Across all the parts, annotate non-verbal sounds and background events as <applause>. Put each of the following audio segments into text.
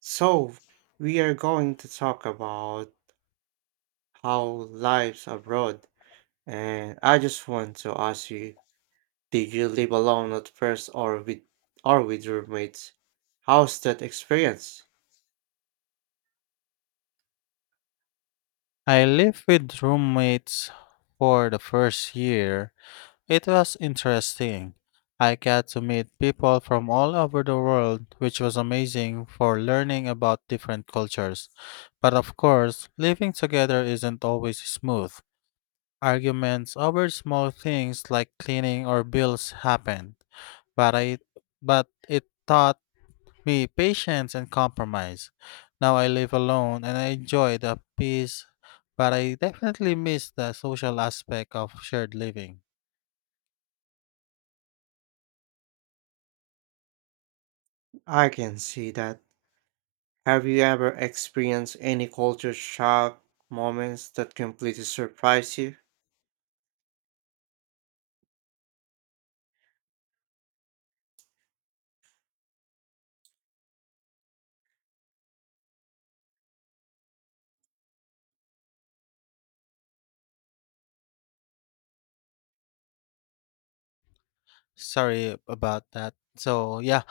So, we are going to talk about how lives abroad, and I just want to ask you, did you live alone at first or with roommates? How's that experience? I lived with roommates for the first year. It was interesting. I got to meet people from all over the world, which was amazing for learning about different cultures. But of course, living together isn't always smooth. Arguments over small things like cleaning or bills happened. But I but it taught be patient and compromise. Now I live alone and I enjoy the peace, but I definitely miss the social aspect of shared living. I can see that. Have you ever experienced any culture shock moments that completely surprise you? Sorry about that. So, yeah,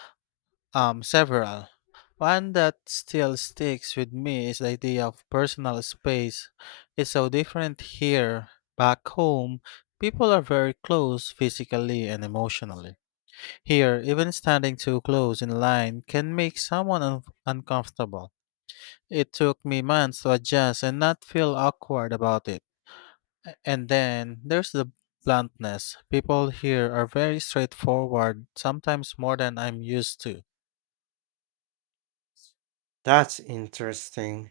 several. One that still sticks with me is the idea of personal space. It's so different here. Back home, people are very close physically and emotionally. Here, even standing too close in line can make someone uncomfortable. It took me months to adjust and not feel awkward about it. And then there's the bluntness. People here are very straightforward, sometimes more than I'm used to. That's interesting.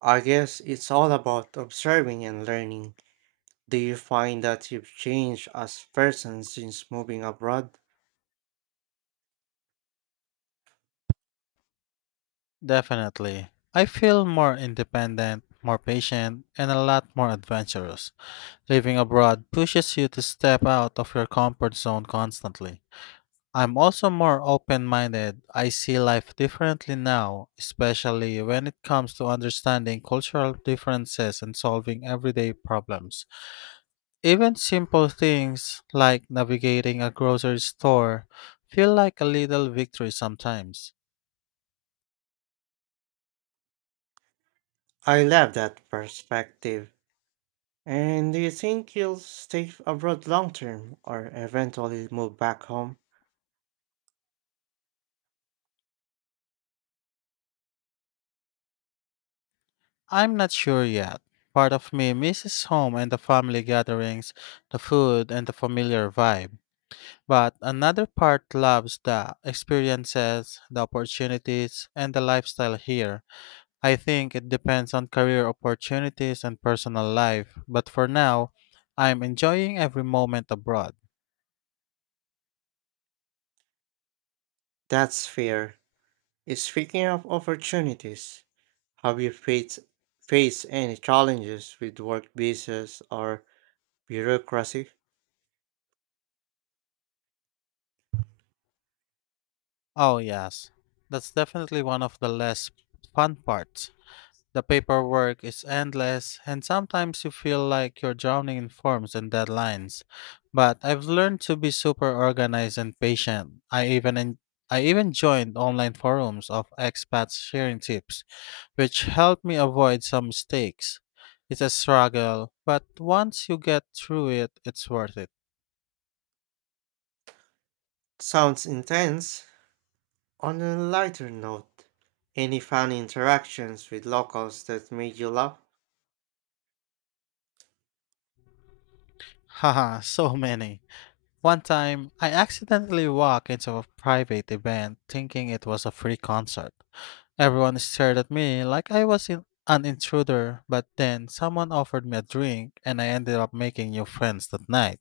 I guess it's all about observing and learning. Do you find that you've changed as a person since moving abroad? Definitely. I feel more independent, more patient, and a lot more adventurous. Living abroad pushes you to step out of your comfort zone constantly. I'm also more open minded. I see life differently now, especially when it comes to understanding cultural differences and solving everyday problems. Even simple things like navigating a grocery store feel like a little victory sometimes. I love that perspective. And do you think you'll stay abroad long term or eventually move back home? I'm not sure yet. Part of me misses home and the family gatherings, the food, and the familiar vibe. But another part loves the experiences, the opportunities, and the lifestyle here. I think it depends on career opportunities and personal life, but for now, I'm enjoying every moment abroad. That's fair. Speaking of opportunities, have you faced any challenges with work visas or bureaucracy? Oh, yes, that's definitely one of the less fun parts. The paperwork is endless, and sometimes you feel like you're drowning in forms and deadlines. But I've learned to be super organized and patient. I even joined online forums of expats sharing tips which helped me avoid some mistakes. It's a struggle, but once you get through it, it's worth it. Sounds intense. On a lighter note, any fun interactions with locals that made you laugh? <laughs> Haha, so many. One time, I accidentally walked into a private event thinking it was a free concert. Everyone stared at me like I was an intruder, but then someone offered me a drink and I ended up making new friends that night.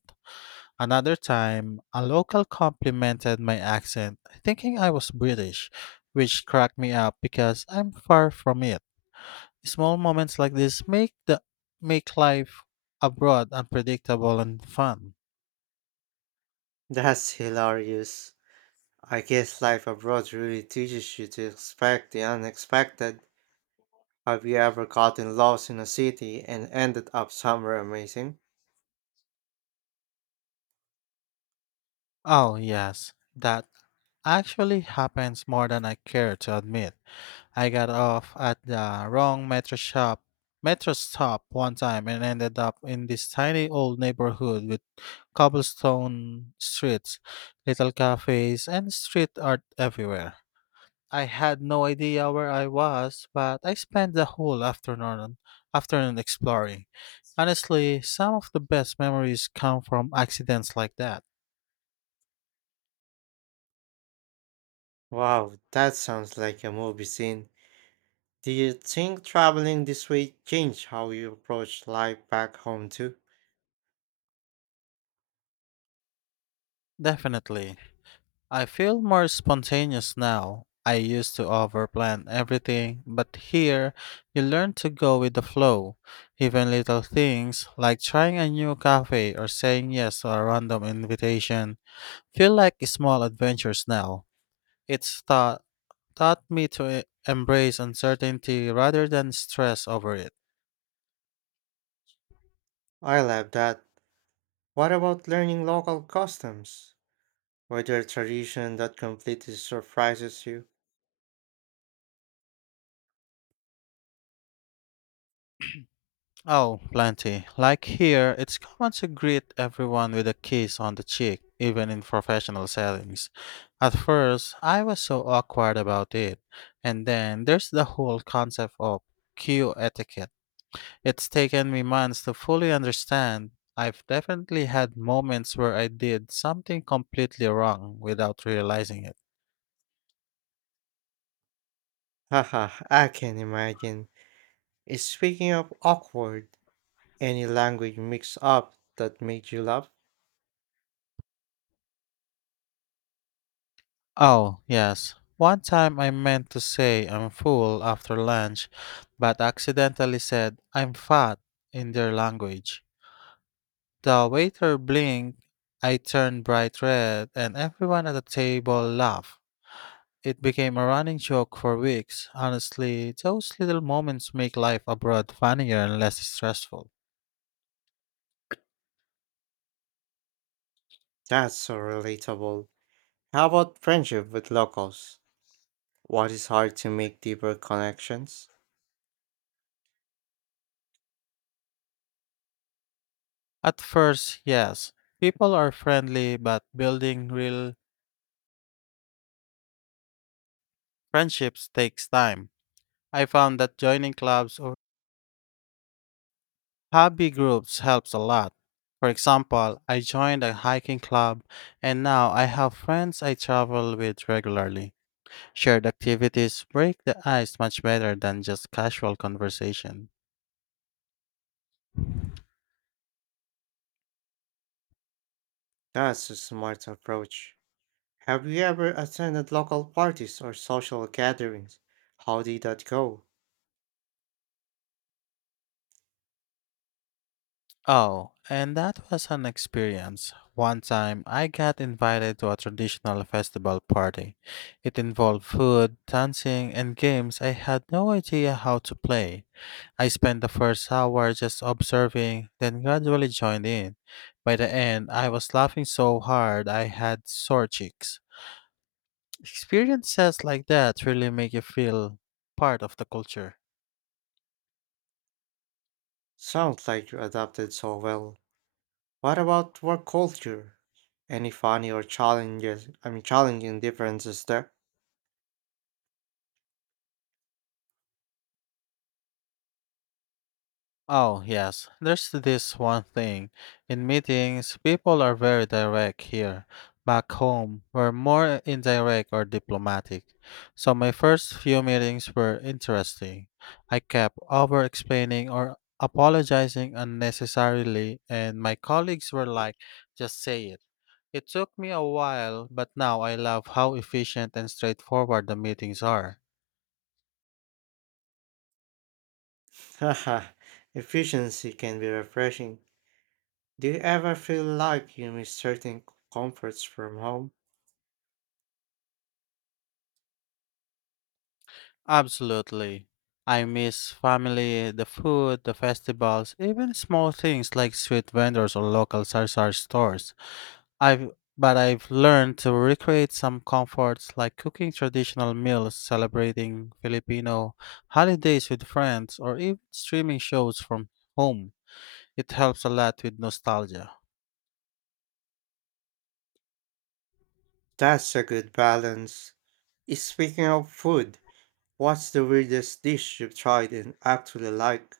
Another time, a local complimented my accent, thinking I was British, which cracked me up because I'm far from it. Small moments like this make the Make life abroad unpredictable and fun. That's hilarious. I guess life abroad really teaches you to expect the unexpected. Have you ever gotten lost in a city and ended up somewhere amazing? Oh yes, that actually happens more than I care to admit. I got off at the wrong metro shop metro stop one time and ended up in this tiny old neighborhood with cobblestone streets, little cafes, and street art everywhere. I had no idea where I was, but I spent the whole afternoon exploring. Honestly, some of the best memories come from accidents like that. Wow, that sounds like a movie scene. Do you think traveling this way changed how you approach life back home too? Definitely. I feel more spontaneous now. I used to overplan everything, but here you learn to go with the flow. Even little things like trying a new cafe or saying yes to a random invitation feel like small adventures now. It's taught me to embrace uncertainty rather than stress over it. I love that. What about learning local customs? Were there tradition that completely surprises you? Oh, plenty. Like here, it's common to greet everyone with a kiss on the cheek, even in professional settings. At first, I was so awkward about it. And then there's the whole concept of queue etiquette. It's taken me months to fully understand. I've definitely had moments where I did something completely wrong without realizing it. <laughs> Haha, I can imagine. Speaking of awkward, any language mix up that made you laugh? Oh, yes. One time I meant to say I'm full after lunch, but accidentally said I'm fat in their language. The waiter blinked, I turned bright red, and everyone at the table laughed. It became a running joke for weeks. Honestly, those little moments make life abroad funnier and less stressful. That's so relatable. How about friendship with locals? What is hard to make deeper connections? At first, yes, people are friendly, but building real friendships takes time. I found that joining clubs or hobby groups helps a lot. For example, I joined a hiking club and now I have friends I travel with regularly. Shared activities break the ice much better than just casual conversation. That's a smart approach. Have you ever attended local parties or social gatherings? How did that go? Oh, and that was an experience. One time I got invited to a traditional festival party. It involved food, dancing, and games I had no idea how to play. I spent the first hour just observing, then gradually joined in. By the end, I was laughing so hard I had sore cheeks. Experiences like that really make you feel part of the culture. Sounds like you adapted so well. What about work culture? Any funny or challenges, I mean challenging differences there? Oh, yes. There's this one thing. In meetings, people are very direct here. Back home, we're more indirect or diplomatic. So my first few meetings were interesting. I kept over explaining or apologizing unnecessarily, and my colleagues were like, just say it. It took me a while, but now I love how efficient and straightforward the meetings are. <laughs> Haha, efficiency can be refreshing. Do you ever feel like you miss certain comforts from home? Absolutely. I miss family, the food, the festivals, even small things like street vendors or local sarsar stores. I've But I've learned to recreate some comforts like cooking traditional meals, celebrating Filipino holidays with friends, or even streaming shows from home. It helps a lot with nostalgia. That's a good balance. Speaking of food, what's the weirdest dish you've tried and actually like?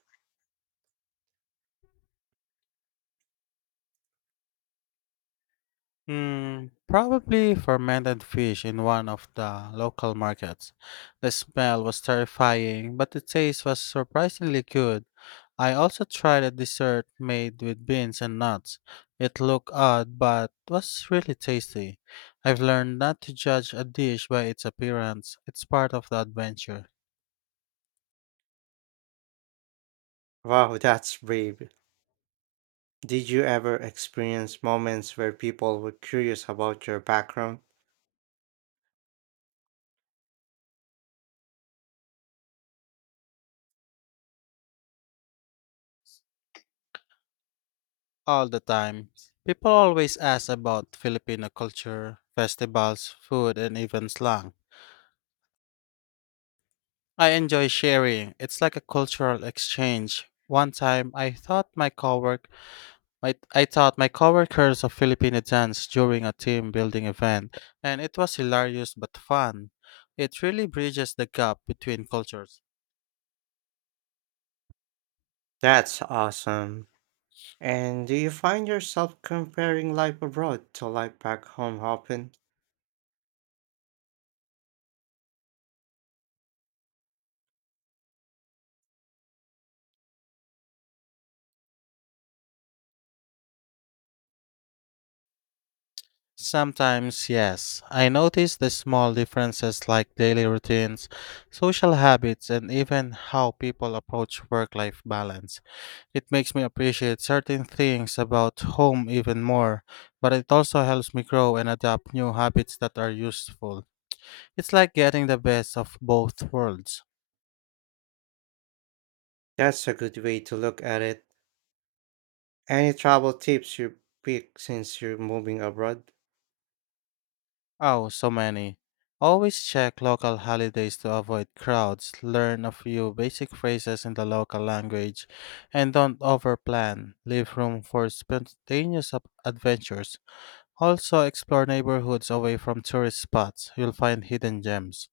Hmm, probably fermented fish in one of the local markets. The smell was terrifying, but the taste was surprisingly good. I also tried a dessert made with beans and nuts. It looked odd, but was really tasty. I've learned not to judge a dish by its appearance. It's part of the adventure. Wow, <laughs> that's brave. Did you ever experience moments where people were curious about your background? All the time. People always ask about Filipino culture, festivals, food, and even slang. I enjoy sharing. It's like a cultural exchange. One time, I thought my cowork, my, I taught my coworkers a Filipino dance during a team building event, and it was hilarious but fun. It really bridges the gap between cultures. That's awesome. And do you find yourself comparing life abroad to life back home often? Sometimes, yes, I notice the small differences like daily routines, social habits, and even how people approach work-life balance. It makes me appreciate certain things about home even more, but it also helps me grow and adapt new habits that are useful. It's like getting the best of both worlds. That's a good way to look at it. Any travel tips you pick since you're moving abroad? Oh, so many. Always check local holidays to avoid crowds, learn a few basic phrases in the local language, and don't overplan. Leave room for spontaneous adventures. Also, explore neighborhoods away from tourist spots. You'll find hidden gems.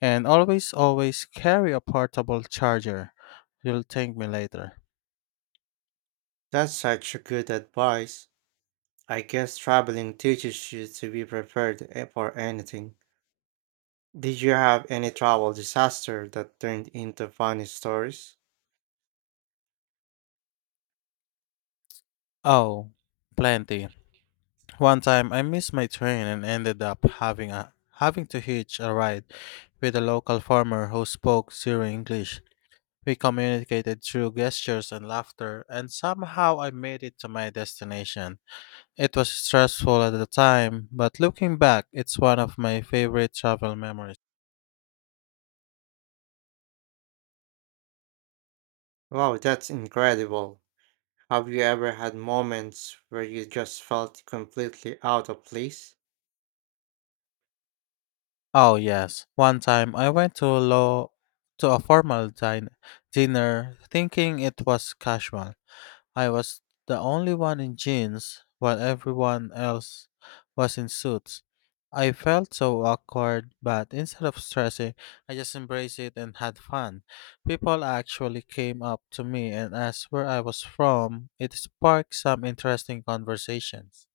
And always, always carry a portable charger. You'll thank me later. That's such a good advice. I guess traveling teaches you to be prepared for anything. Did you have any travel disaster that turned into funny stories? Oh, plenty. One time I missed my train and ended up having a having to hitch a ride with a local farmer who spoke zero English. We communicated through gestures and laughter, and somehow I made it to my destination. It was stressful at the time, but looking back, it's one of my favorite travel memories. Wow, that's incredible. Have you ever had moments where you just felt completely out of place? Oh yes. One time I went to law to a formal dinner thinking it was casual. I was the only one in jeans while everyone else was in suits. I felt so awkward, but instead of stressing, I just embraced it and had fun. People actually came up to me and asked where I was from. It sparked some interesting conversations.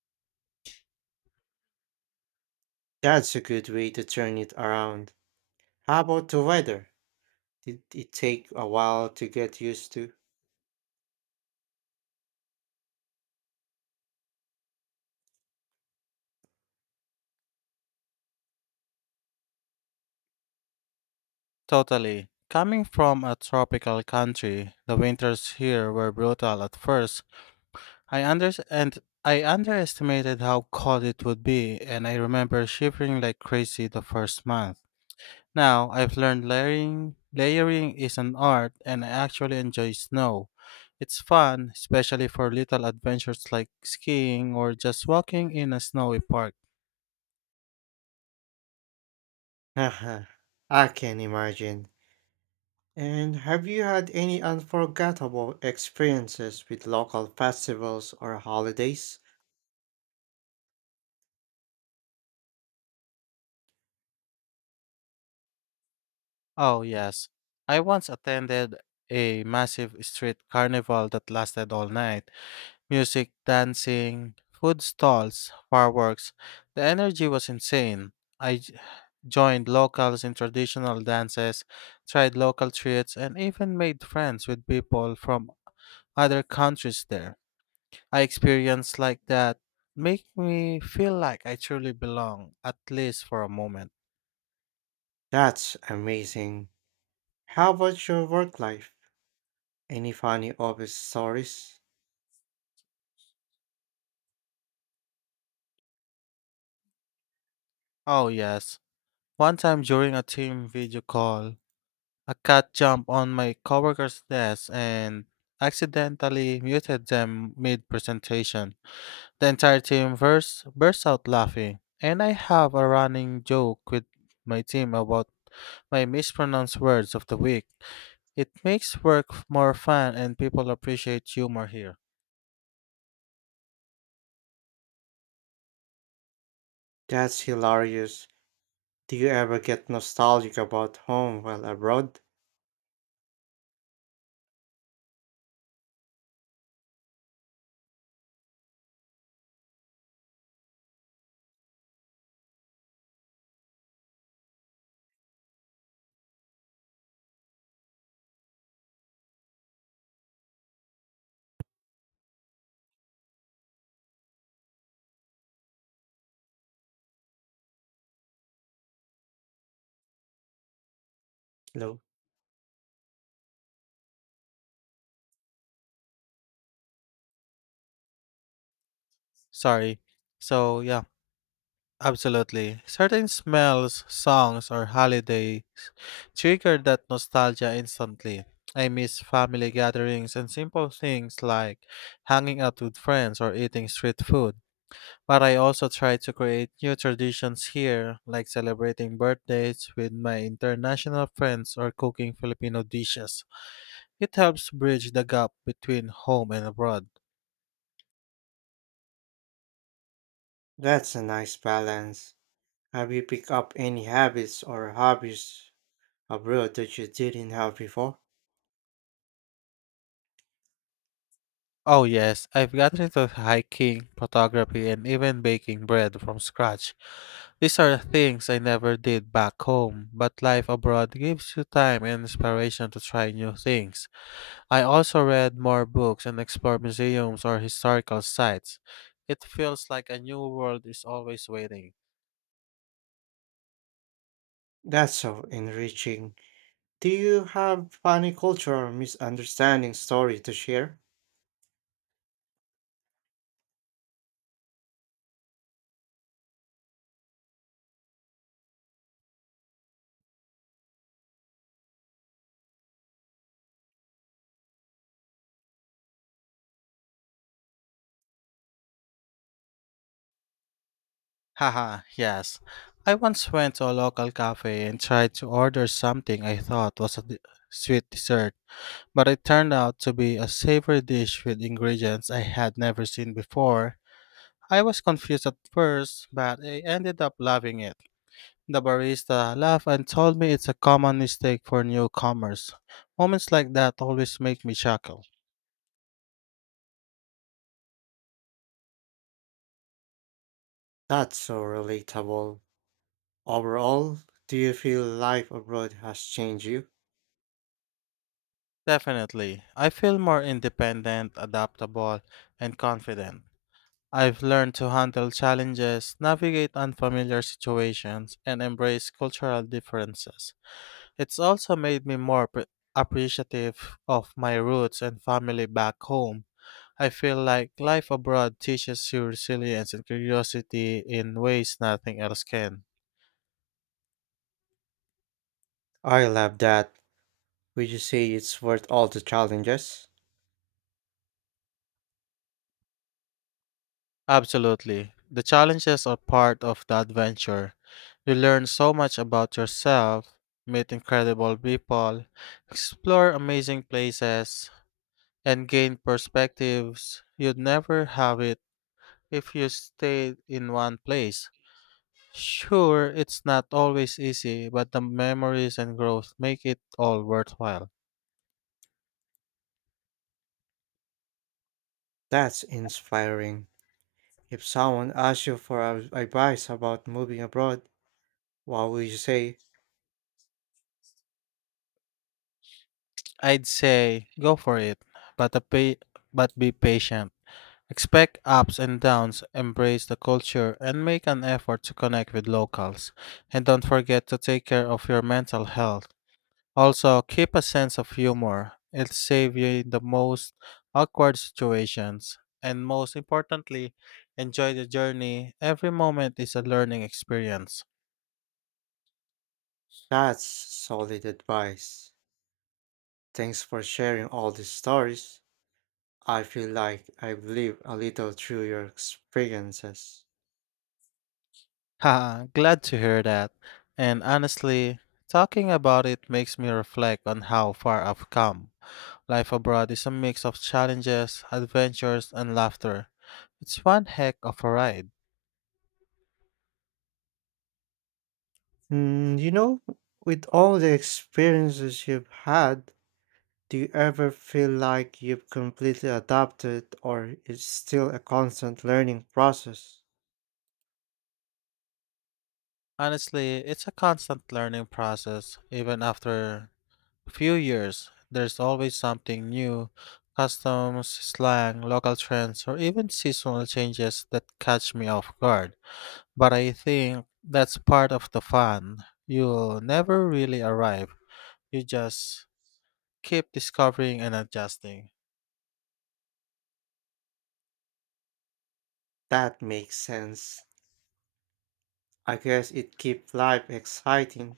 That's a good way to turn it around. How about the weather? Did it take a while to get used to? Totally. Coming from a tropical country, the winters here were brutal at first. I under and I underestimated how cold it would be, and I remember shivering like crazy the first month. Now I've learned layering. Layering is an art, and I actually enjoy snow. It's fun, especially for little adventures like skiing or just walking in a snowy park. <laughs> Haha, I can imagine. And have you had any unforgettable experiences with local festivals or holidays? Oh yes, I once attended a massive street carnival that lasted all night. Music, dancing, food stalls, fireworks. The energy was insane. I joined locals in traditional dances, tried local treats, and even made friends with people from other countries there. I experienced like that make me feel like I truly belong, at least for a moment. That's amazing. How about your work life? Any funny office stories? Oh yes. One time during a team video call, a cat jumped on my coworker's desk and accidentally muted them mid presentation. The entire team burst out laughing, and I have a running joke with my team about my mispronounced words of the week. It makes work more fun and people appreciate humor here. That's hilarious. Do you ever get nostalgic about home while abroad? No. Sorry. So, yeah. Absolutely. Certain smells, songs, or holidays trigger that nostalgia instantly. I miss family gatherings and simple things like hanging out with friends or eating street food. But I also try to create new traditions here, like celebrating birthdays with my international friends or cooking Filipino dishes. It helps bridge the gap between home and abroad. That's a nice balance. Have you picked up any habits or hobbies abroad that you didn't have before? Oh, yes, I've gotten into hiking, photography, and even baking bread from scratch. These are things I never did back home, but life abroad gives you time and inspiration to try new things. I also read more books and explored museums or historical sites. It feels like a new world is always waiting. That's so enriching. Do you have funny cultural misunderstanding story to share? Haha, yes. I once went to a local cafe and tried to order something I thought was a sweet dessert, but it turned out to be a savory dish with ingredients I had never seen before. I was confused at first, but I ended up loving it. The barista laughed and told me it's a common mistake for newcomers. Moments like that always make me chuckle. That's so relatable. Overall, do you feel life abroad has changed you? Definitely. I feel more independent, adaptable, and confident. I've learned to handle challenges, navigate unfamiliar situations, and embrace cultural differences. It's also made me more appreciative of my roots and family back home. I feel like life abroad teaches you resilience and curiosity in ways nothing else can. I love that. Would you say it's worth all the challenges? Absolutely. The challenges are part of the adventure. You learn so much about yourself, meet incredible people, explore amazing places, and gain perspectives you'd never have it if you stayed in one place. Sure, it's not always easy, but the memories and growth make it all worthwhile. That's inspiring. If someone asks you for advice about moving abroad, what would you say? I'd say go for it, but a pay, but be patient. Expect ups and downs, embrace the culture, and make an effort to connect with locals. And don't forget to take care of your mental health. Also, keep a sense of humor. It'll save you in the most awkward situations. And most importantly, enjoy the journey. Every moment is a learning experience. That's solid advice. Thanks for sharing all these stories. I feel like I've lived a little through your experiences. Haha, glad to hear that. And honestly, talking about it makes me reflect on how far I've come. Life abroad is a mix of challenges, adventures, and laughter. It's one heck of a ride. Mm, you know, with all the experiences you've had, do you ever feel like you've completely adapted or it's still a constant learning process? Honestly, it's a constant learning process. Even after a few years, there's always something new: customs, slang, local trends, or even seasonal changes that catch me off guard. But I think that's part of the fun. You never really arrive. You just keep discovering and adjusting. That makes sense. I guess it keeps life exciting.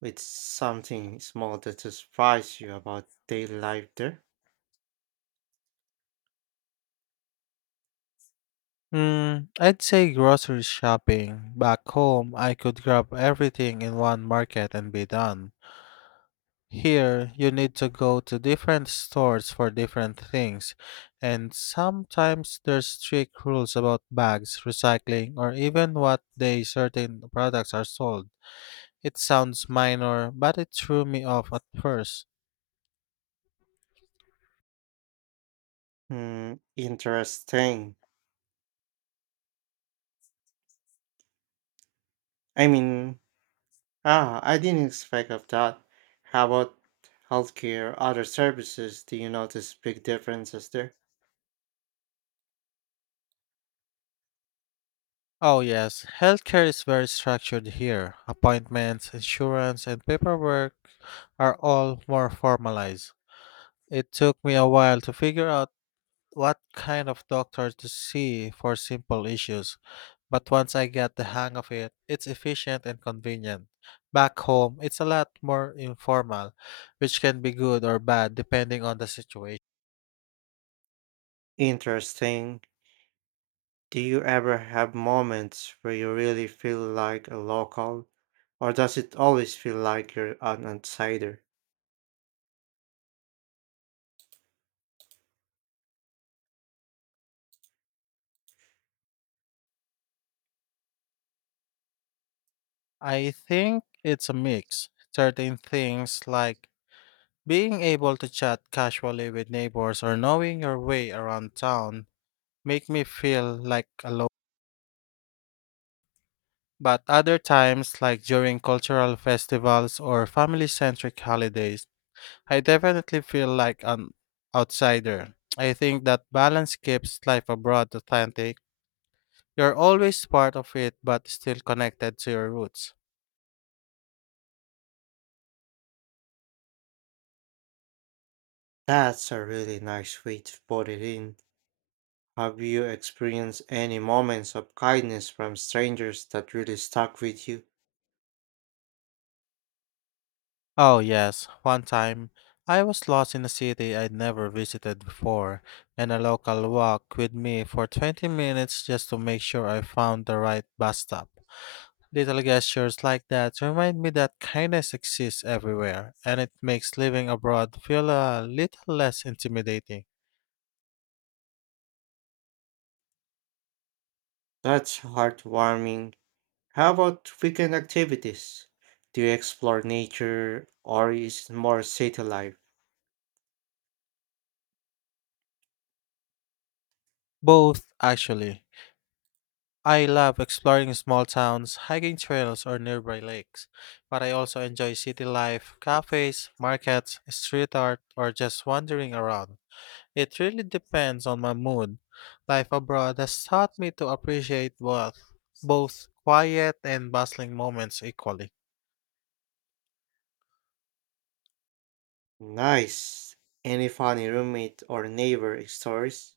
With something small that surprised you about daily life there? Mm, I'd say grocery shopping. Back home, I could grab everything in one market and be done. Here, you need to go to different stores for different things, and sometimes there's strict rules about bags, recycling, or even what day certain products are sold. It sounds minor, but it threw me off at first. Hmm, interesting. I mean, I didn't expect of that. How about healthcare, other services? Do you notice big differences there? Oh, yes, healthcare is very structured here. Appointments, insurance, and paperwork are all more formalized. It took me a while to figure out what kind of doctor to see for simple issues, but once I got the hang of it, it's efficient and convenient. Back home, it's a lot more informal, which can be good or bad depending on the situation. Interesting. Do you ever have moments where you really feel like a local, or does it always feel like you're an outsider? I think it's a mix. Certain things, like being able to chat casually with neighbors or knowing your way around town, make me feel like a local. But other times, like during cultural festivals or family centric holidays, I definitely feel like an outsider. I think that balance keeps life abroad authentic. You're always part of it but still connected to your roots. That's a really nice way to put it in. Have you experienced any moments of kindness from strangers that really stuck with you? Oh, yes. One time, I was lost in a city I'd never visited before, and a local walked with me for 20 minutes just to make sure I found the right bus stop. Little gestures like that remind me that kindness exists everywhere, and it makes living abroad feel a little less intimidating. That's heartwarming. How about weekend activities? Do you explore nature or is it more city life? Both, actually. I love exploring small towns, hiking trails, or nearby lakes, but I also enjoy city life, cafes, markets, street art, or just wandering around. It really depends on my mood. Life abroad has taught me to appreciate both, both quiet and bustling moments equally. Nice. Any funny roommate or neighbor stories?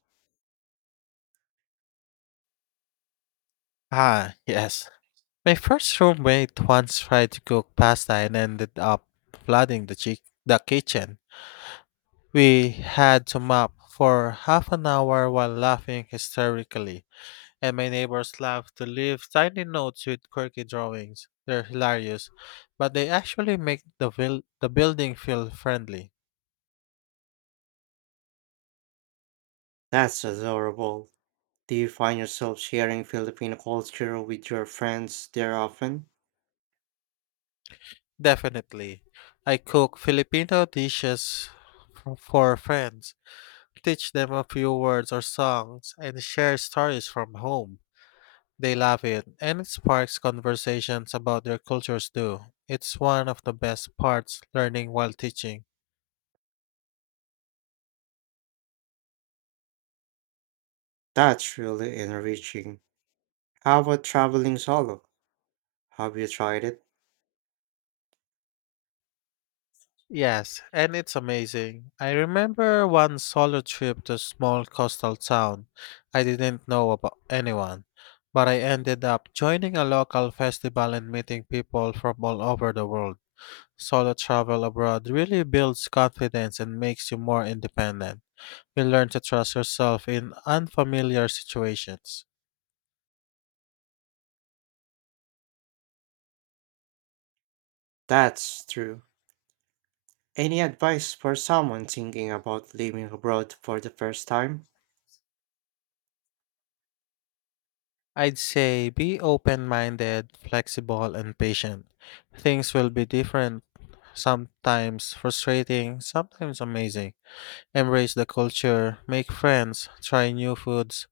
Ah, yes. My first roommate once tried to cook pasta and ended up flooding the kitchen. We had to mop for half an hour while laughing hysterically, and my neighbors love to leave tiny notes with quirky drawings. They're hilarious, but they actually make the building feel friendly. That's adorable. Do you find yourself sharing Filipino culture with your friends there often? Definitely. I cook Filipino dishes for friends, teach them a few words or songs, and share stories from home. They love it, and it sparks conversations about their cultures too. It's one of the best parts: learning while teaching. That's really enriching. How about traveling solo? Have you tried it? Yes, and it's amazing. I remember one solo trip to a small coastal town. I didn't know about anyone, but I ended up joining a local festival and meeting people from all over the world. Solo travel abroad really builds confidence and makes you more independent. You learn to trust yourself in unfamiliar situations. That's true. Any advice for someone thinking about living abroad for the first time? I'd say be open minded, flexible, and patient. Things will be different, sometimes frustrating, sometimes amazing. Embrace the culture, make friends, try new foods,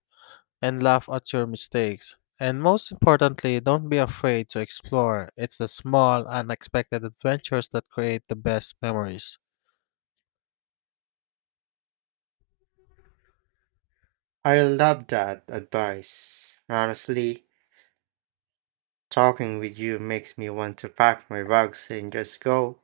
and laugh at your mistakes. And most importantly, don't be afraid to explore. It's the small, unexpected adventures that create the best memories. I love that advice. Honestly, talking with you makes me want to pack my bags and just go.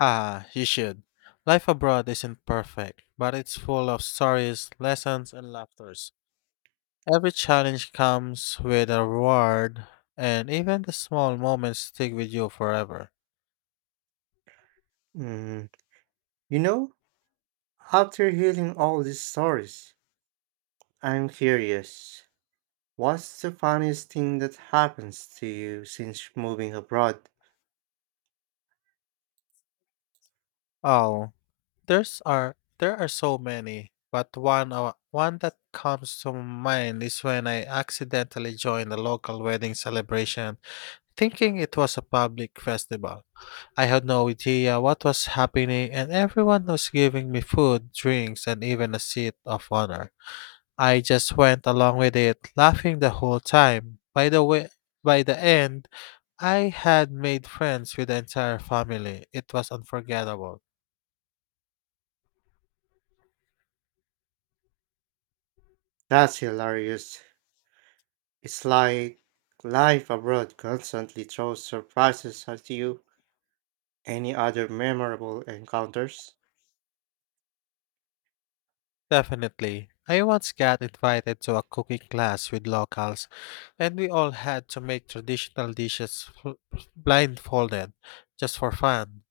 Ah, you should. Life abroad isn't perfect, but it's full of stories, lessons, and laughters. Every challenge comes with a reward, and even the small moments stick with you forever. Mm, you know, after hearing all these stories, I'm curious. What's the funniest thing that happens to you since moving abroad? Oh, there's are there are so many, but one that comes to mind is when I accidentally joined a local wedding celebration, thinking it was a public festival. I had no idea what was happening, and everyone was giving me food, drinks, and even a seat of honor. I just went along with it, laughing the whole time. By the end, I had made friends with the entire family. It was unforgettable. That's hilarious. It's like life abroad constantly throws surprises at you. Any other memorable encounters? Definitely. I once got invited to a cooking class with locals, and we all had to make traditional dishes blindfolded just for fun.